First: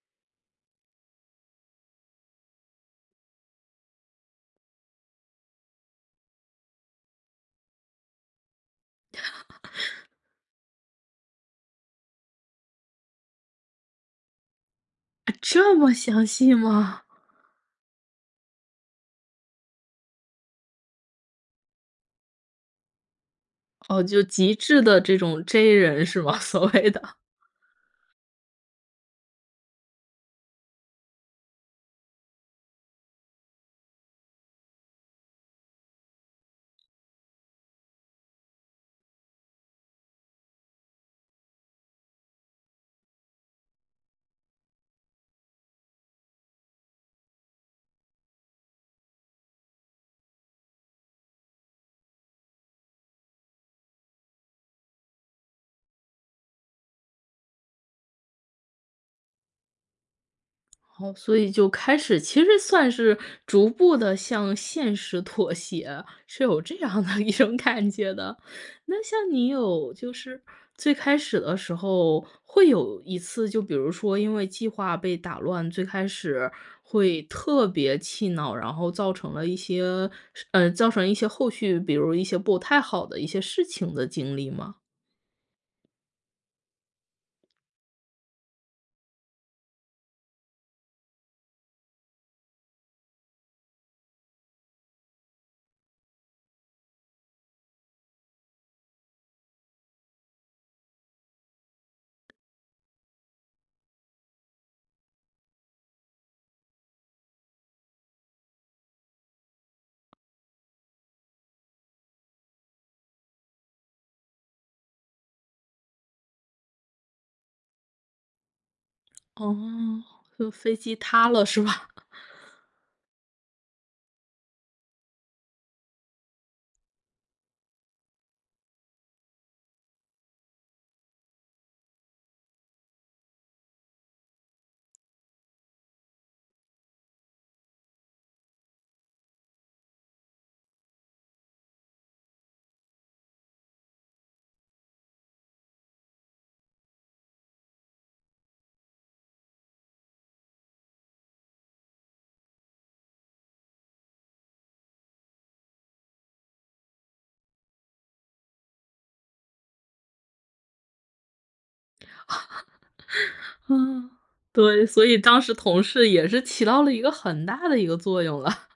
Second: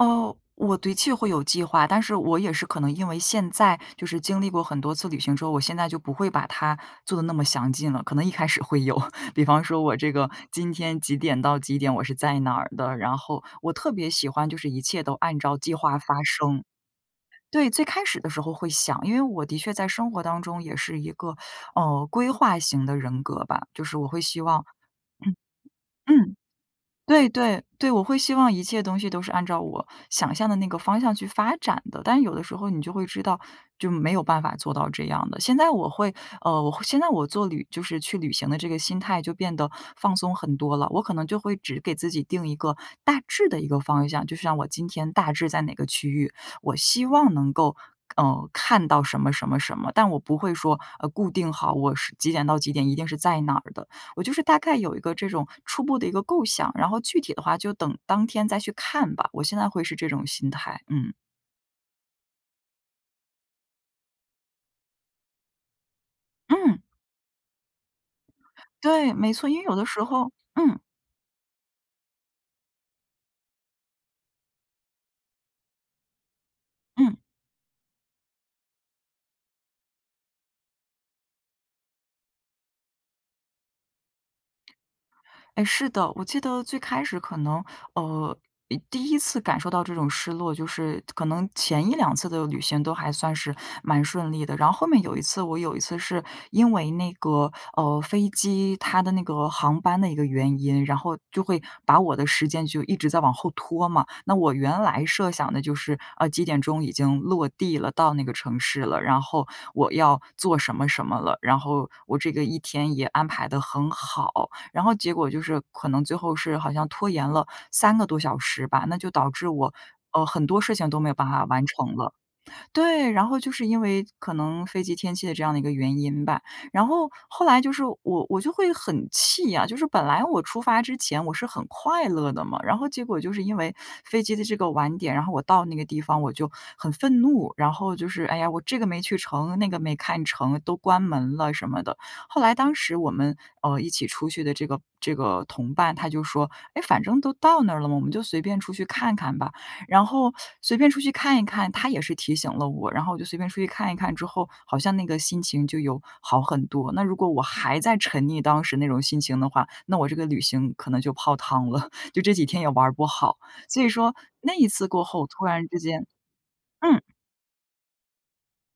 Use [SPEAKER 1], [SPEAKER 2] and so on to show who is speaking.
[SPEAKER 1] 哦，我的确会有计划，但是我也是可能因为现在就是经历过很多次旅行之后，我现在就不会把它做得那么详尽了，可能一开始会有，比方说我这个今天几点到几点我是在哪的，然后我特别喜欢就是一切都按照计
[SPEAKER 2] 这么
[SPEAKER 1] 划发
[SPEAKER 2] 详细
[SPEAKER 1] 生。
[SPEAKER 2] 吗？
[SPEAKER 1] 对，最开始的时候会想，因为我的确在生活当中也是一个，嗯，规划型的人格吧，就是
[SPEAKER 2] 哦，
[SPEAKER 1] 我会
[SPEAKER 2] 就
[SPEAKER 1] 希
[SPEAKER 2] 极
[SPEAKER 1] 望
[SPEAKER 2] 致的这 种 J 人是吗？所谓的。
[SPEAKER 1] 对对对，我会希望一切东西都是按照我想象的那个方向去发展的，但有的时候你就会知道就没有办法做到这样的。现在我会，呃，我现在我做旅就是去旅行的这个心态就变得放松很多了，我可能就会只给自己定一个大致的一个方向。就像我今天大致在哪个区域，我希望能够，嗯，看到什么什么什么，但我不会说，呃，固定好，我是几点到几点一定是在哪的。我就是大概有一个这种初步的一个构想，然后具体的话就等当天再去看吧，我现在会是这种心态。
[SPEAKER 2] 哦，
[SPEAKER 1] 嗯。
[SPEAKER 2] 所以就开始其实算是逐步地向现实妥协，是有这
[SPEAKER 1] 嗯。
[SPEAKER 2] 样的一种感觉的。那
[SPEAKER 1] 对，
[SPEAKER 2] 像
[SPEAKER 1] 没错，
[SPEAKER 2] 你
[SPEAKER 1] 因为有的
[SPEAKER 2] 有
[SPEAKER 1] 时
[SPEAKER 2] 就
[SPEAKER 1] 候
[SPEAKER 2] 是
[SPEAKER 1] 嗯。
[SPEAKER 2] 最开始的时候会有一次，就比如说因为计划被打乱，最开始会特别气恼，然后造成了一些，嗯，造成一些后续，比如一些不太好的一些事情的经历吗？
[SPEAKER 1] 哎，是的，我记得最开始可能，呃，呃第一次感受到这种失落，就是可能前一两次的旅行都还算是蛮顺利的，然后后面有一次，我有一次是因为那个，呃，飞机它的那个航班的一个原因，然后就会把我的时间就一直在往后拖嘛，那我原来设想的就是，呃，几点钟已经落地了，到那个城市了，然后我要做什么什么了，然后我这个一天也安排得很好。然后结果就是可能最后是好像拖延了3个多小时吧，那就导致我，
[SPEAKER 2] 哦，
[SPEAKER 1] 呃，很
[SPEAKER 2] 就
[SPEAKER 1] 多事
[SPEAKER 2] 飞
[SPEAKER 1] 情
[SPEAKER 2] 机
[SPEAKER 1] 都没有办
[SPEAKER 2] 塌
[SPEAKER 1] 法
[SPEAKER 2] 了是
[SPEAKER 1] 完
[SPEAKER 2] 吧？
[SPEAKER 1] 成了。对，然后就是因为可能飞机天气的这样的一个原因吧。然后后来就是我我就会很气啊，就是本来我出发之前我是很快乐的嘛，然后结果就是因为飞机的这个晚点，然后我到那个地方我就很愤怒，然后就是哎呀我这个没去成，那个没看成，都关门了什么的，后来当时我们，呃，一起出去的这个这个同伴，他就说，诶反正都到那儿了，我们就随便出去看看吧。然后随便出去看一看，他也是提醒了我，然后我就随便出去看一看，之后好像那个心情就有好很多。那如果我还在沉溺当时那种心情的话，那我这个旅行可能就泡汤了，就这几天也玩儿不好。所以
[SPEAKER 2] 嗯，
[SPEAKER 1] 说那一
[SPEAKER 2] 对，
[SPEAKER 1] 次过
[SPEAKER 2] 所以
[SPEAKER 1] 后
[SPEAKER 2] 当
[SPEAKER 1] 突
[SPEAKER 2] 时
[SPEAKER 1] 然之
[SPEAKER 2] 同
[SPEAKER 1] 间
[SPEAKER 2] 事也是起到了
[SPEAKER 1] 嗯。
[SPEAKER 2] 一个很大的一个作用了。